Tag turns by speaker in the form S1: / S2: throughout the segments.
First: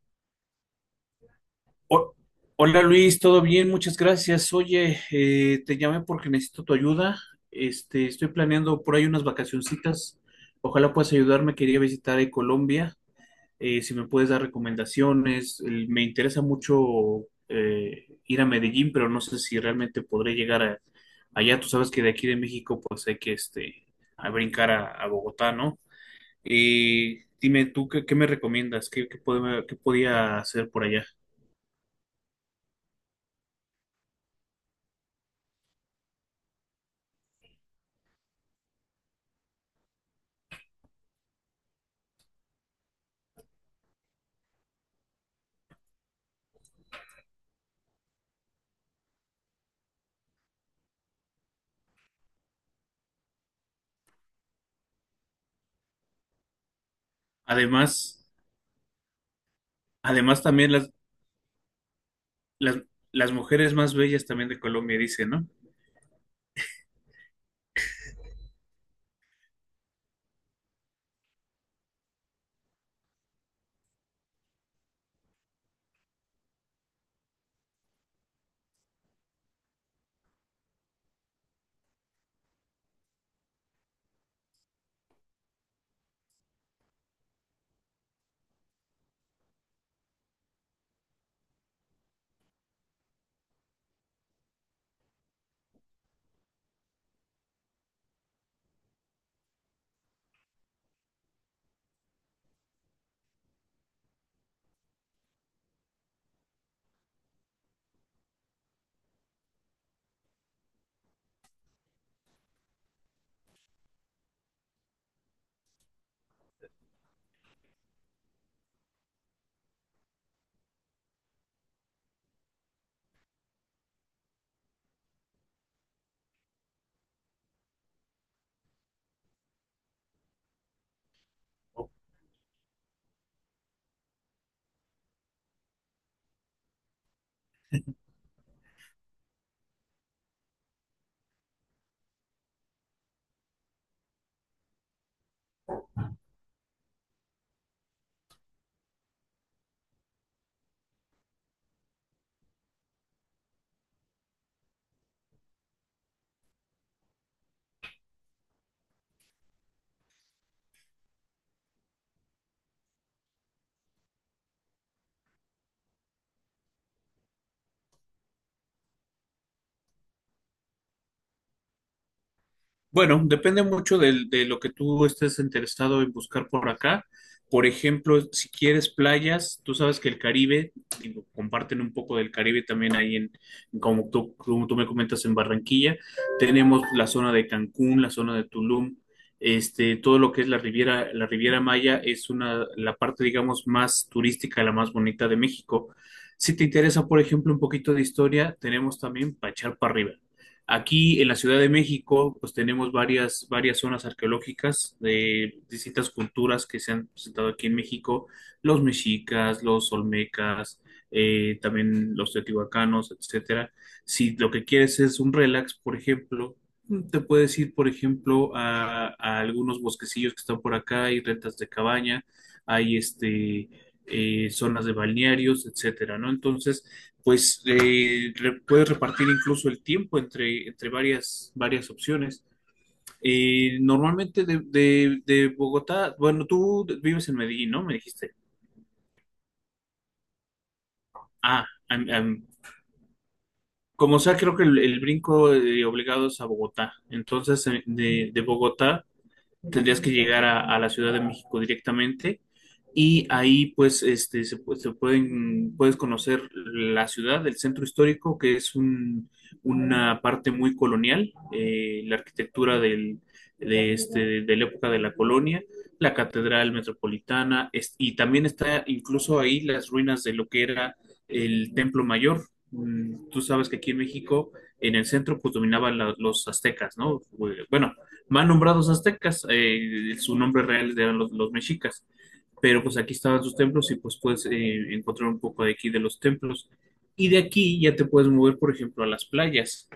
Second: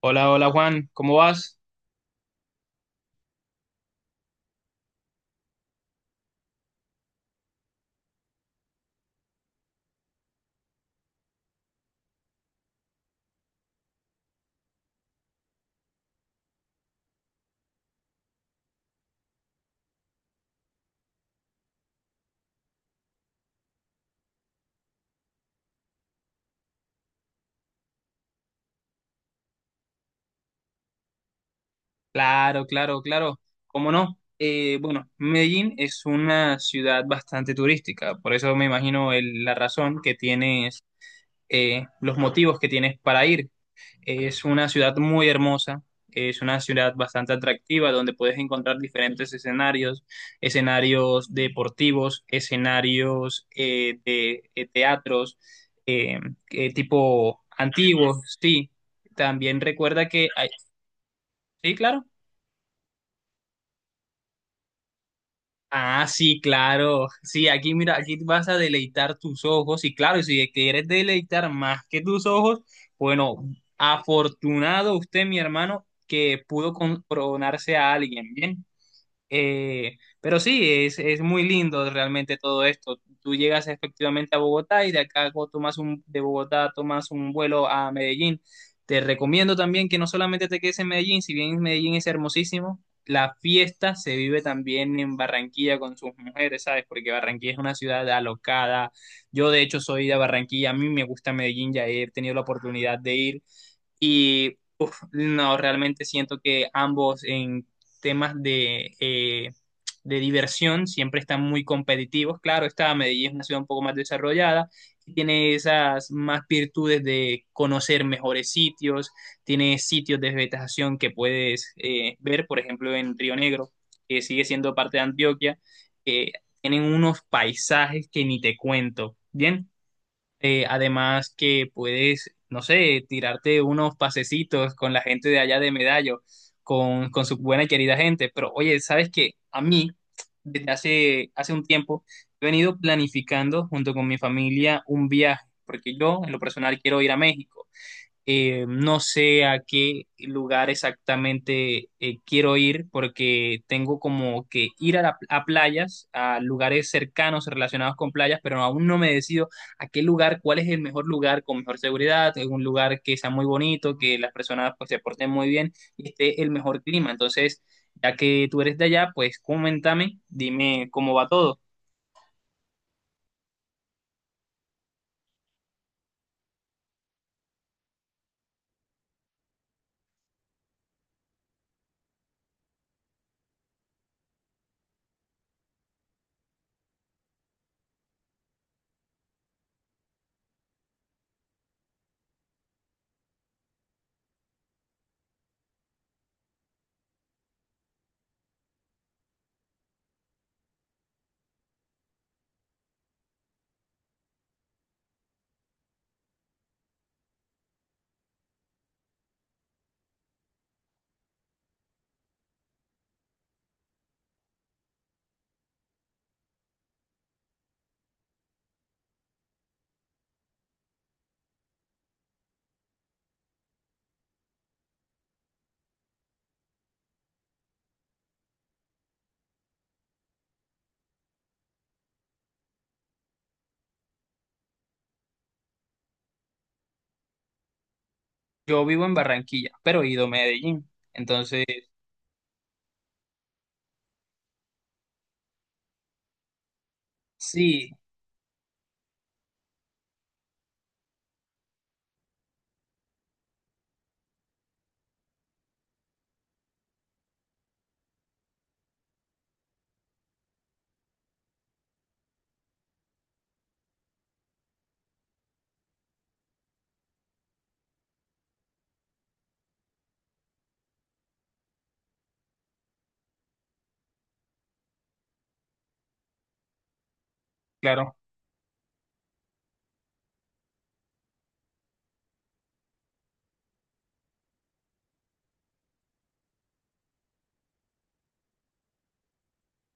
S1: Hola, hola Juan, ¿cómo vas?
S2: Ho- Hola Luis, ¿todo bien? Muchas gracias. Oye, te llamé porque necesito tu ayuda. Estoy planeando por ahí unas vacacioncitas. Ojalá puedas ayudarme. Quería visitar Colombia. Si me puedes dar recomendaciones. Me interesa mucho ir a Medellín, pero no sé si realmente podré llegar allá. Tú sabes que de aquí de México, pues hay que a brincar a Bogotá, ¿no? Dime tú, ¿qué me recomiendas? ¿Qué podía hacer por allá?
S1: Claro, claro, claro, ¿cómo no? Bueno, Medellín es una ciudad bastante turística, por eso me imagino la razón que tienes, los motivos que tienes para ir. Es una ciudad muy hermosa, es una ciudad bastante atractiva donde puedes encontrar diferentes escenarios, escenarios deportivos, escenarios de teatros, eh, tipo
S2: Además.
S1: antiguos, sí. También recuerda que
S2: Además, también
S1: sí, claro.
S2: las, las mujeres más bellas también de Colombia, dice, ¿no?
S1: Ah, sí, claro. Sí, aquí mira, aquí vas a deleitar tus ojos. Y claro, si quieres deleitar más que tus ojos, bueno, afortunado usted, mi hermano, que pudo coronarse a alguien. Bien. Pero sí, es muy lindo realmente todo esto. Tú llegas efectivamente a Bogotá y tomas de Bogotá tomas un vuelo a Medellín. Te recomiendo también que no solamente te quedes en Medellín, si bien Medellín es hermosísimo, la fiesta se vive también en Barranquilla con sus mujeres, ¿sabes? Porque Barranquilla es una ciudad alocada. Yo de hecho soy de Barranquilla, a mí me gusta Medellín, ya he tenido la oportunidad de ir. Y uf, no, realmente siento que ambos en temas de de diversión siempre están muy competitivos. Claro, está Medellín es una ciudad un poco más desarrollada, tiene esas más virtudes de conocer mejores sitios, tiene sitios de vegetación que puedes ver, por ejemplo, en Río Negro, que sigue siendo parte de Antioquia, que tienen unos paisajes que ni te cuento. Bien, además que puedes, no sé, tirarte unos pasecitos con la gente de allá de Medallo, con su buena y querida gente. Pero oye, ¿sabes qué? A mí, hace un tiempo, he venido planificando junto con mi familia un viaje, porque yo en lo personal quiero ir a México. No sé a qué lugar exactamente quiero ir porque tengo como que ir a, a playas, a lugares cercanos relacionados con playas, pero aún no me decido a qué lugar, cuál es el mejor lugar con mejor seguridad, es un lugar que sea muy bonito, que las personas pues, se porten muy bien y esté el mejor clima. Entonces, ya que tú eres de allá, pues coméntame, dime cómo va todo.
S2: Bueno, depende mucho de lo que tú estés interesado en buscar por acá. Por ejemplo, si quieres playas, tú sabes que el Caribe, digo, comparten un poco del Caribe también ahí en, como tú me comentas, en Barranquilla. Tenemos la zona de Cancún, la zona de Tulum, todo lo que es la Riviera Maya es una, la parte, digamos, más turística, la más bonita de México. Si te interesa, por ejemplo, un poquito de historia, tenemos también para echar para arriba. Aquí en la Ciudad de México, pues tenemos varias zonas arqueológicas de distintas culturas que se han presentado aquí en México, los mexicas, los olmecas, también los teotihuacanos, etcétera. Si lo que quieres es un relax, por ejemplo, te puedes ir, por ejemplo, a algunos bosquecillos que están por acá, hay rentas de cabaña, hay zonas de balnearios, etcétera, ¿no? Entonces, pues puedes repartir incluso el tiempo entre varias opciones. Normalmente de Bogotá, bueno, tú vives en Medellín, ¿no? Me dijiste.
S1: Yo vivo en Barranquilla, pero he ido a Medellín. Entonces,
S2: Ah, am- am, como sea, creo que el brinco obligado es a Bogotá. Entonces, eh,
S1: sí,
S2: de, de Bogotá tendrías que llegar a la Ciudad de México directamente y ahí pues este se, pu- se pueden puedes conocer la ciudad, el centro histórico, que es una parte muy colonial, la arquitectura del, de este de la época de la colonia, la catedral metropolitana y también está incluso ahí las ruinas de lo que era el Templo Mayor. Mm, tú sabes que aquí en México, en el centro, pues dominaban los aztecas, ¿no? Bueno,
S1: claro.
S2: mal nombrados aztecas, su nombre real eran los mexicas, pero pues aquí estaban sus templos y pues puedes encontrar un poco de aquí de los templos. Y de aquí ya te puedes mover, por ejemplo, a las playas.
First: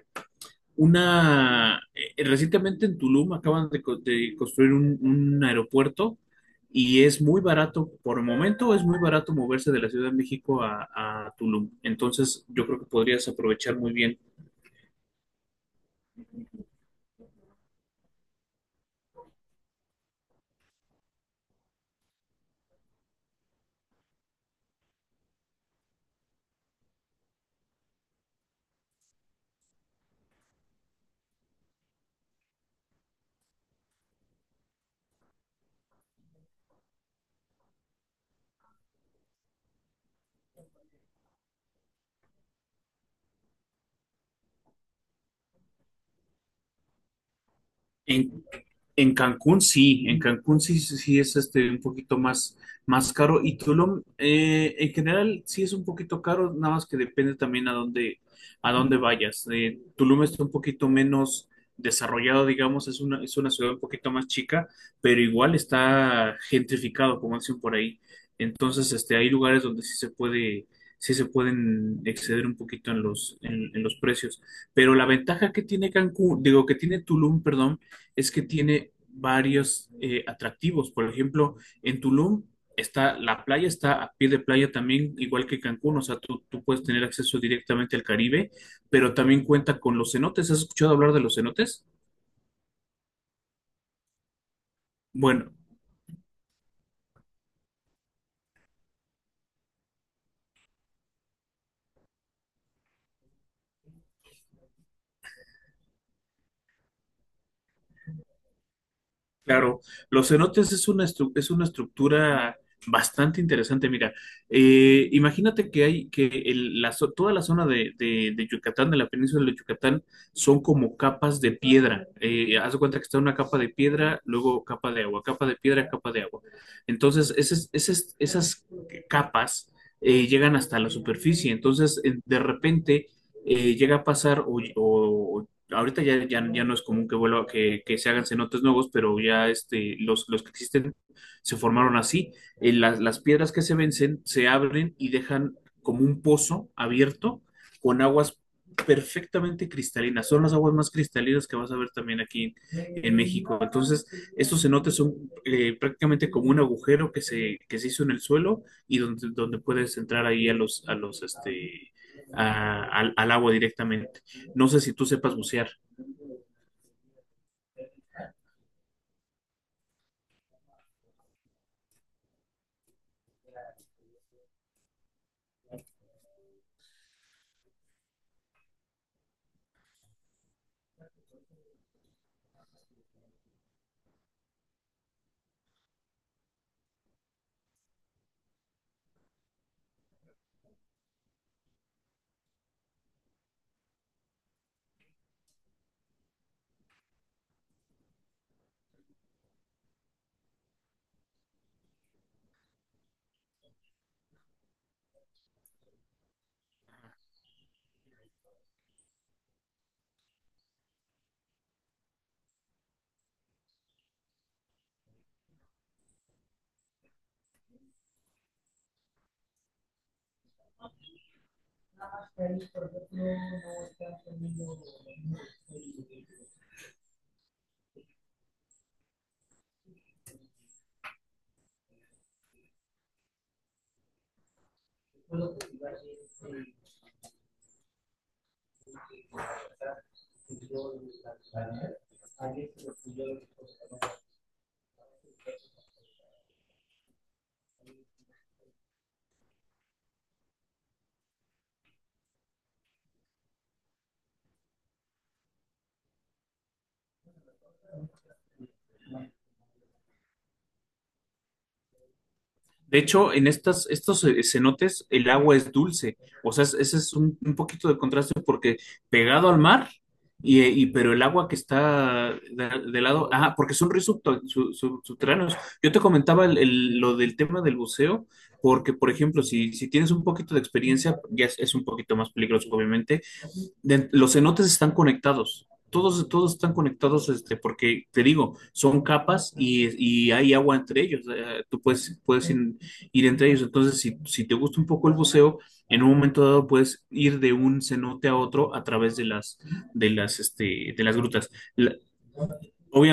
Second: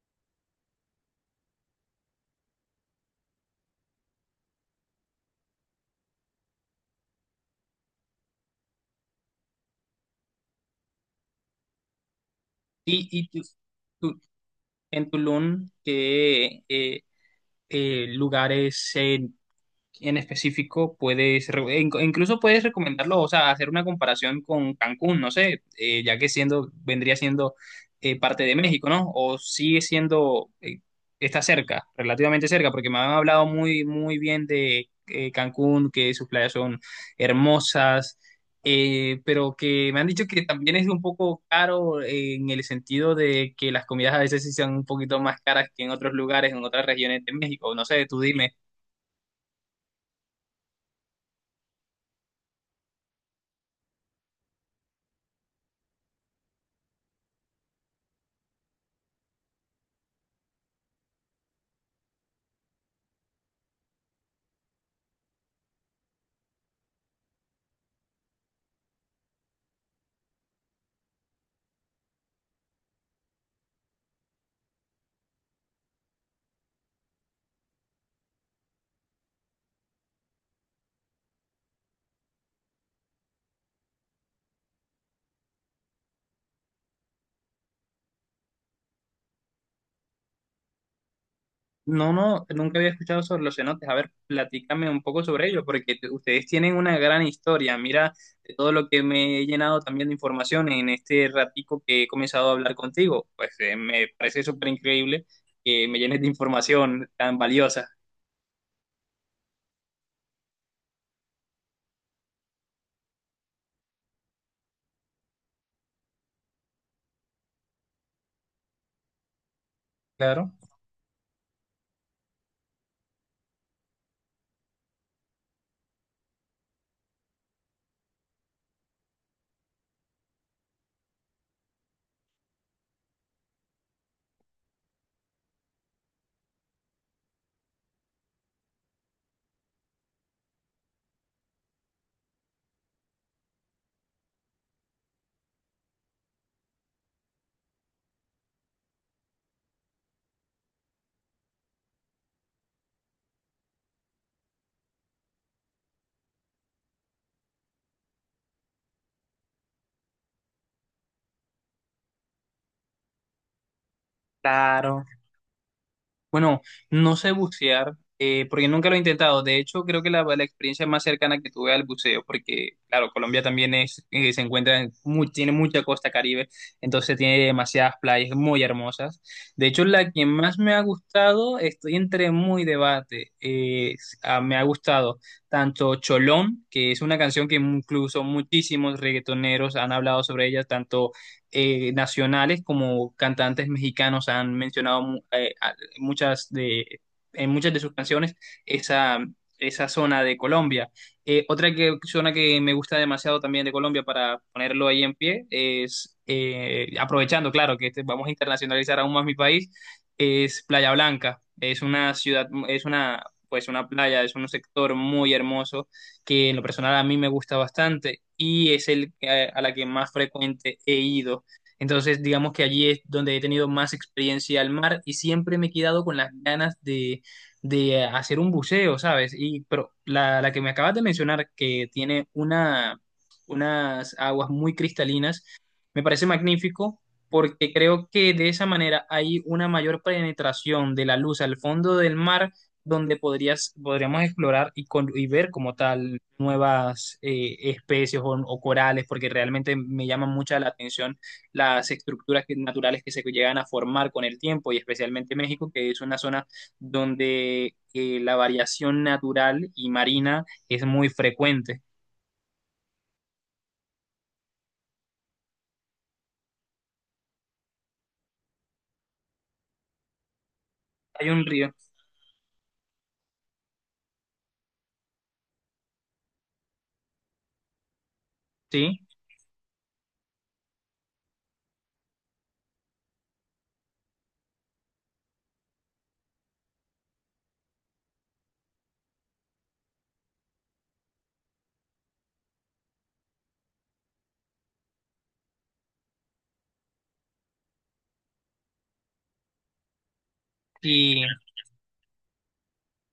S2: Una, recientemente en Tulum acaban de construir un aeropuerto y es muy barato, por el momento es muy barato moverse de la Ciudad de México a Tulum. Entonces yo creo que
S1: Y, y
S2: podrías
S1: tú-
S2: aprovechar muy bien.
S1: tú- en Tulum qué lugares en específico incluso puedes recomendarlo, o sea, hacer una comparación con Cancún, no sé, ya que siendo, vendría siendo parte de México, ¿no? O sigue siendo, está cerca, relativamente cerca, porque me han hablado muy, muy bien de Cancún, que sus playas son hermosas. Pero que me han dicho que también es un poco caro en el sentido de que las comidas a veces sí son un poquito más caras que en otros lugares, en otras regiones de México. No sé, tú
S2: En
S1: dime,
S2: En Cancún sí, en Cancún sí, sí sí es un poquito más, más caro y Tulum en general sí es un poquito caro, nada más que depende también a dónde vayas. Tulum está un poquito menos desarrollado, digamos, es una ciudad un poquito más chica, pero igual está gentrificado, como dicen por ahí. Entonces, hay lugares donde sí se puede, sí se pueden exceder un poquito en los precios. Pero la ventaja que tiene Cancún, digo, que tiene Tulum, perdón, es que tiene varios atractivos. Por ejemplo, en Tulum está la playa, está a pie de playa también, igual que Cancún, o sea, tú puedes tener acceso directamente al Caribe, pero también cuenta con los cenotes. ¿Has escuchado hablar de los cenotes?
S1: no, no, nunca había escuchado sobre los cenotes. A ver, platícame un poco sobre
S2: Bueno,
S1: ello, porque ustedes tienen una gran historia. Mira, de todo lo que me he llenado también de información en este ratico que he comenzado a hablar contigo. Pues me parece súper increíble que me llenes de información tan valiosa.
S2: claro, los cenotes es una estructura bastante interesante. Mira, imagínate que hay que toda la zona de Yucatán, de la península de Yucatán,
S1: Claro.
S2: son como capas de piedra. Haz de cuenta que está una capa de piedra, luego capa de agua, capa de piedra, capa de agua. Entonces, esas capas llegan hasta la superficie. Entonces, de repente llega a pasar o ahorita ya no es común que vuelva, que se hagan cenotes nuevos, pero ya los que existen se formaron así. Las piedras que se vencen se abren y dejan como un pozo abierto con aguas perfectamente cristalinas. Son las aguas más cristalinas que vas a ver también aquí en México. Entonces, estos cenotes son prácticamente como un agujero que se hizo en el suelo y donde puedes entrar ahí a los, este, a- al, al agua directamente. No sé si
S1: Claro.
S2: tú sepas bucear.
S1: Bueno, no sé bucear, porque nunca lo he intentado. De hecho, creo que la experiencia más cercana que tuve al buceo, porque, claro, Colombia también es, se encuentra en tiene mucha costa Caribe, entonces tiene demasiadas playas muy hermosas. De hecho, la que más me ha gustado, estoy entre muy debate. Me ha gustado tanto Cholón, que es una canción que incluso muchísimos reggaetoneros han hablado sobre ella, tanto nacionales como cantantes mexicanos han mencionado muchas de, en muchas de sus canciones esa, esa zona de Colombia. Otra que, zona que me gusta demasiado también de Colombia para ponerlo ahí en pie es, aprovechando, claro, que vamos a internacionalizar aún más mi país, es Playa Blanca. Es una ciudad, es una, pues una playa, es un sector muy hermoso que en lo personal a mí me gusta bastante y es a la que más frecuente he ido entonces, digamos que allí es donde he tenido más experiencia al mar y siempre me he quedado con las ganas de hacer un buceo, ¿sabes? Y, pero la que me acabas de mencionar, que tiene una, unas aguas muy cristalinas, me parece magnífico porque creo que de esa manera hay una mayor penetración de la luz al fondo del mar donde podrías, podríamos explorar y, y ver como tal nuevas especies o corales, porque realmente me llama mucha la atención las estructuras naturales que se llegan a formar con el tiempo y especialmente México, que es una zona donde la variación natural y marina es muy frecuente.
S2: De hecho, en estos cenotes el agua es dulce. O sea, ese es un poquito de contraste porque pegado al mar, y, pero el
S1: Hay un
S2: agua que
S1: río,
S2: está de lado, ah, porque son ríos subterráneos. Yo te comentaba lo del tema del buceo, porque,
S1: ¿sí?
S2: por ejemplo, si tienes un poquito de experiencia, ya es un poquito más peligroso, obviamente, los cenotes están conectados. Todos están conectados, porque te digo, son capas y hay agua entre ellos. Tú puedes ir entre ellos. Entonces, si te gusta un poco el buceo, en un momento dado puedes ir de un cenote a otro a través de de las
S1: Y
S2: grutas. La-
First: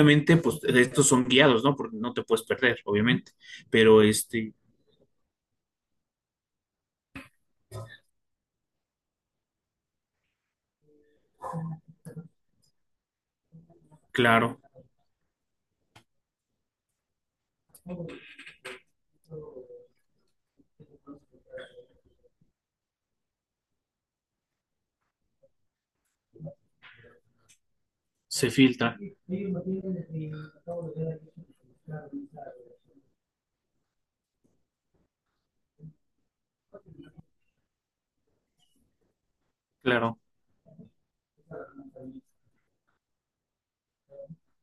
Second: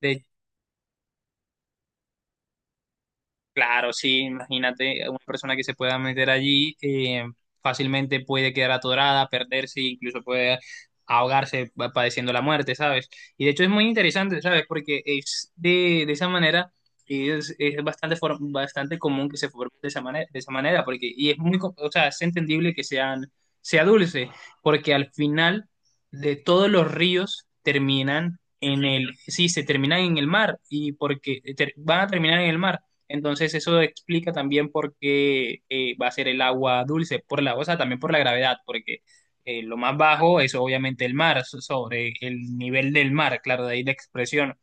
S1: de
S2: pues estos son guiados, ¿no? Porque no te puedes perder, obviamente.
S1: claro,
S2: Pero,
S1: sí, imagínate una persona que se pueda meter allí fácilmente puede quedar atorada, perderse, incluso puede ahogarse padeciendo la muerte, ¿sabes? Y de hecho es muy interesante,
S2: claro,
S1: ¿sabes? Porque es de esa manera y es bastante bastante común que se forme de esa manera, porque y es muy, o sea, es entendible que sea dulce, porque al final de todos los ríos terminan
S2: se
S1: en
S2: filtra,
S1: el, sí, se terminan en el mar y porque van a terminar en el mar entonces eso explica también por qué va a ser el agua dulce, por la, o sea, también por la gravedad, porque lo más
S2: claro.
S1: bajo es obviamente el mar, sobre el nivel del mar, claro, de ahí la expresión.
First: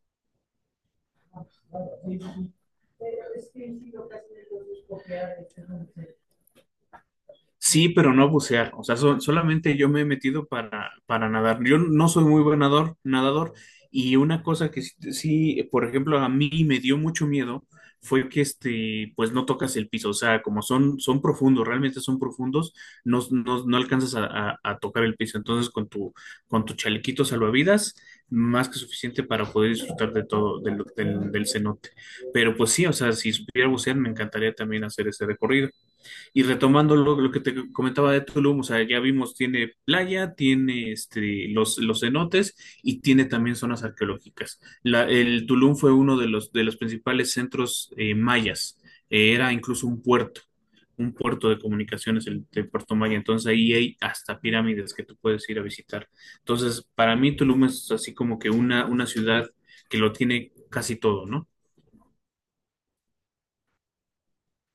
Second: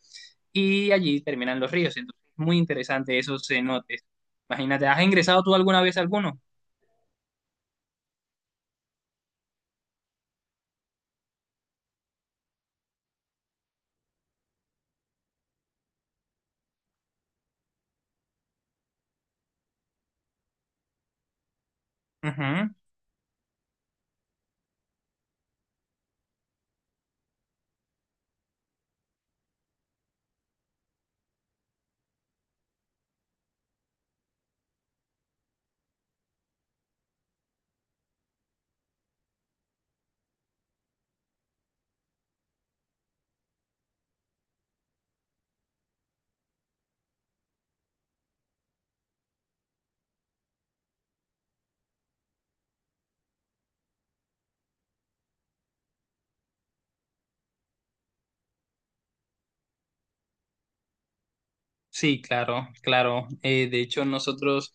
S1: Y allí terminan los ríos. Entonces, muy interesante esos cenotes. Imagínate, ¿has ingresado tú alguna vez a alguno?
S2: Sí, pero no bucear. O sea, solamente yo me he metido para nadar. Yo no soy muy buen nadador. Y una cosa que por ejemplo, a mí me dio mucho miedo fue que pues no tocas el piso. O sea, como son profundos, realmente son
S1: Ujú.
S2: profundos, no alcanzas a tocar el piso. Entonces, con tu chalequito salvavidas, más que suficiente para poder disfrutar de todo, del cenote. Pero pues sí, o sea, si supiera bucear, me encantaría también hacer ese recorrido. Y retomando lo que te comentaba de Tulum, o sea, ya vimos, tiene playa, tiene los cenotes y tiene también zonas arqueológicas. El Tulum fue uno de los principales centros mayas. Era incluso un puerto de comunicaciones, el puerto maya, entonces ahí hay hasta pirámides que tú puedes ir a visitar. Entonces, para mí Tulum es así como que una ciudad que lo tiene casi todo, ¿no?
S1: Sí, claro, claro. De hecho, nosotros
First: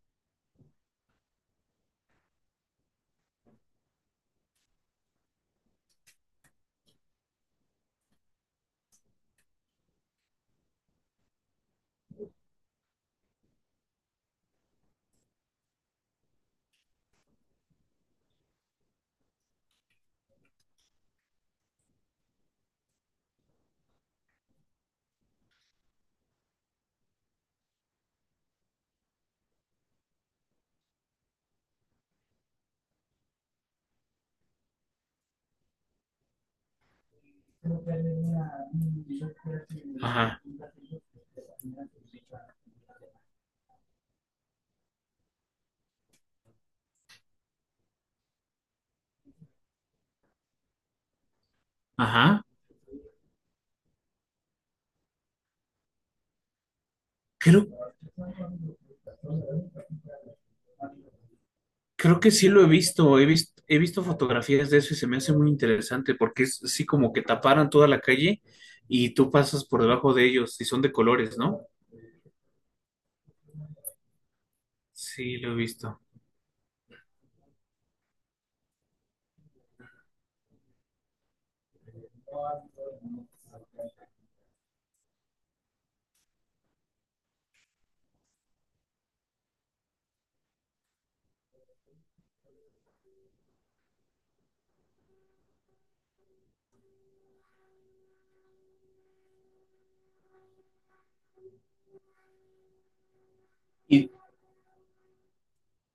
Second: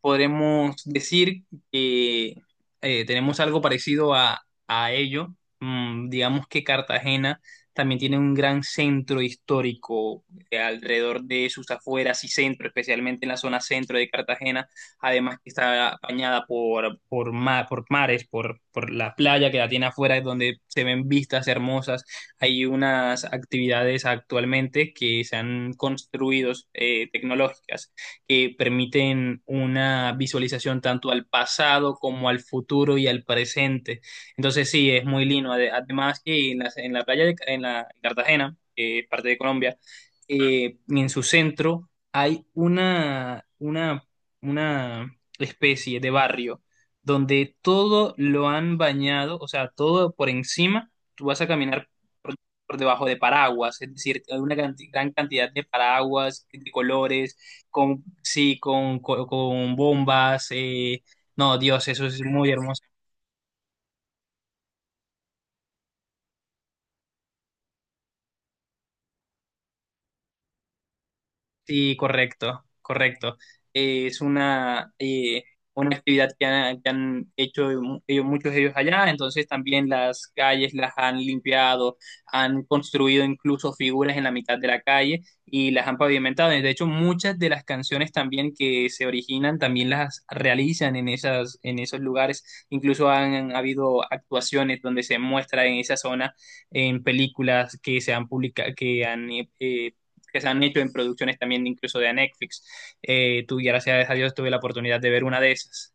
S1: podremos decir que tenemos algo parecido a ello. Mm, digamos que Cartagena también tiene un gran centro histórico alrededor de sus afueras y centro, especialmente en la zona centro de Cartagena, además que está bañada por, por mares, por la playa que la tiene afuera, donde se ven vistas hermosas hay unas actividades actualmente que se han construido tecnológicas que permiten una visualización tanto al pasado como al futuro y al presente. Entonces sí, es muy lindo. Además que en la playa en la en Cartagena, que es parte de Colombia,
S2: Ajá,
S1: en su centro hay una especie de barrio donde todo lo han bañado, o sea, todo por encima. Tú vas a caminar por,
S2: ajá.
S1: por debajo de paraguas, es decir, hay una gran cantidad de paraguas de colores,
S2: Creo
S1: con, sí, con bombas. No, Dios, eso
S2: Creo
S1: es
S2: que sí
S1: muy
S2: lo he
S1: hermoso.
S2: visto, he visto fotografías de eso y se me hace muy interesante porque es así como que taparan toda la calle y tú pasas por debajo de ellos y son de colores, ¿no?
S1: Sí, correcto, correcto. Eh, es una,
S2: Sí,
S1: eh,
S2: lo he
S1: una
S2: visto.
S1: actividad que han hecho muchos de ellos allá, entonces también las calles las han limpiado, han construido incluso figuras en la mitad de la calle y las han pavimentado. De hecho, muchas de las canciones también que se originan también las realizan en esas, en esos lugares. Incluso han habido actuaciones donde se muestra en esa zona en películas que se han publicado, que han que se han hecho en producciones también incluso de Netflix. Tú, gracias
S2: Y,
S1: a Dios, tuve la oportunidad de ver una de esas.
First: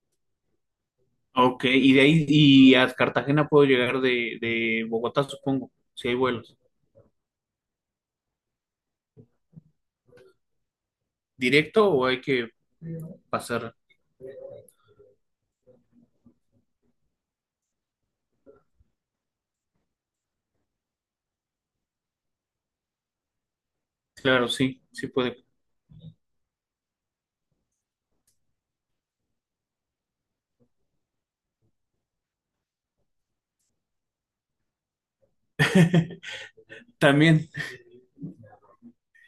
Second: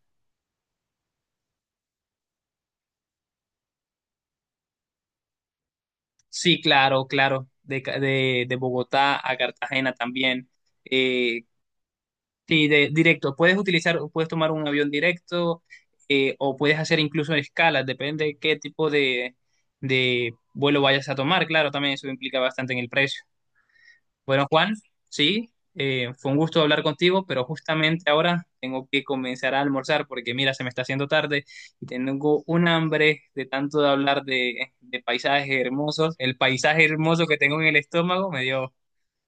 S2: ok, y de ahí y a Cartagena puedo llegar de Bogotá, supongo, si hay vuelos.
S1: Sí, claro, claro, de Bogotá a Cartagena también. Eh,
S2: ¿Directo o hay que
S1: sí, directo, puedes
S2: pasar?
S1: utilizar, puedes tomar un avión directo o puedes hacer incluso escalas, depende de qué tipo de vuelo vayas a tomar, claro, también eso implica bastante en el precio. Bueno,
S2: Claro,
S1: Juan,
S2: sí, sí puede.
S1: sí, fue un gusto hablar contigo, pero justamente ahora tengo que comenzar a almorzar porque mira, se me está haciendo tarde y tengo un hambre de tanto de hablar de paisajes hermosos. El paisaje hermoso que
S2: También,
S1: tengo en el estómago me dio,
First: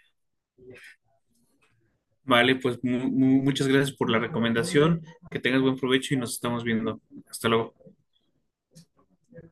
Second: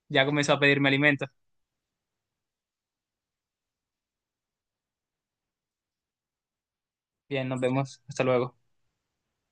S1: ya comenzó a pedirme alimentos.
S2: vale, pues muchas gracias por la recomendación, que tengas buen provecho y nos estamos viendo.
S1: Bien,
S2: Hasta
S1: nos
S2: luego.
S1: vemos. Hasta luego.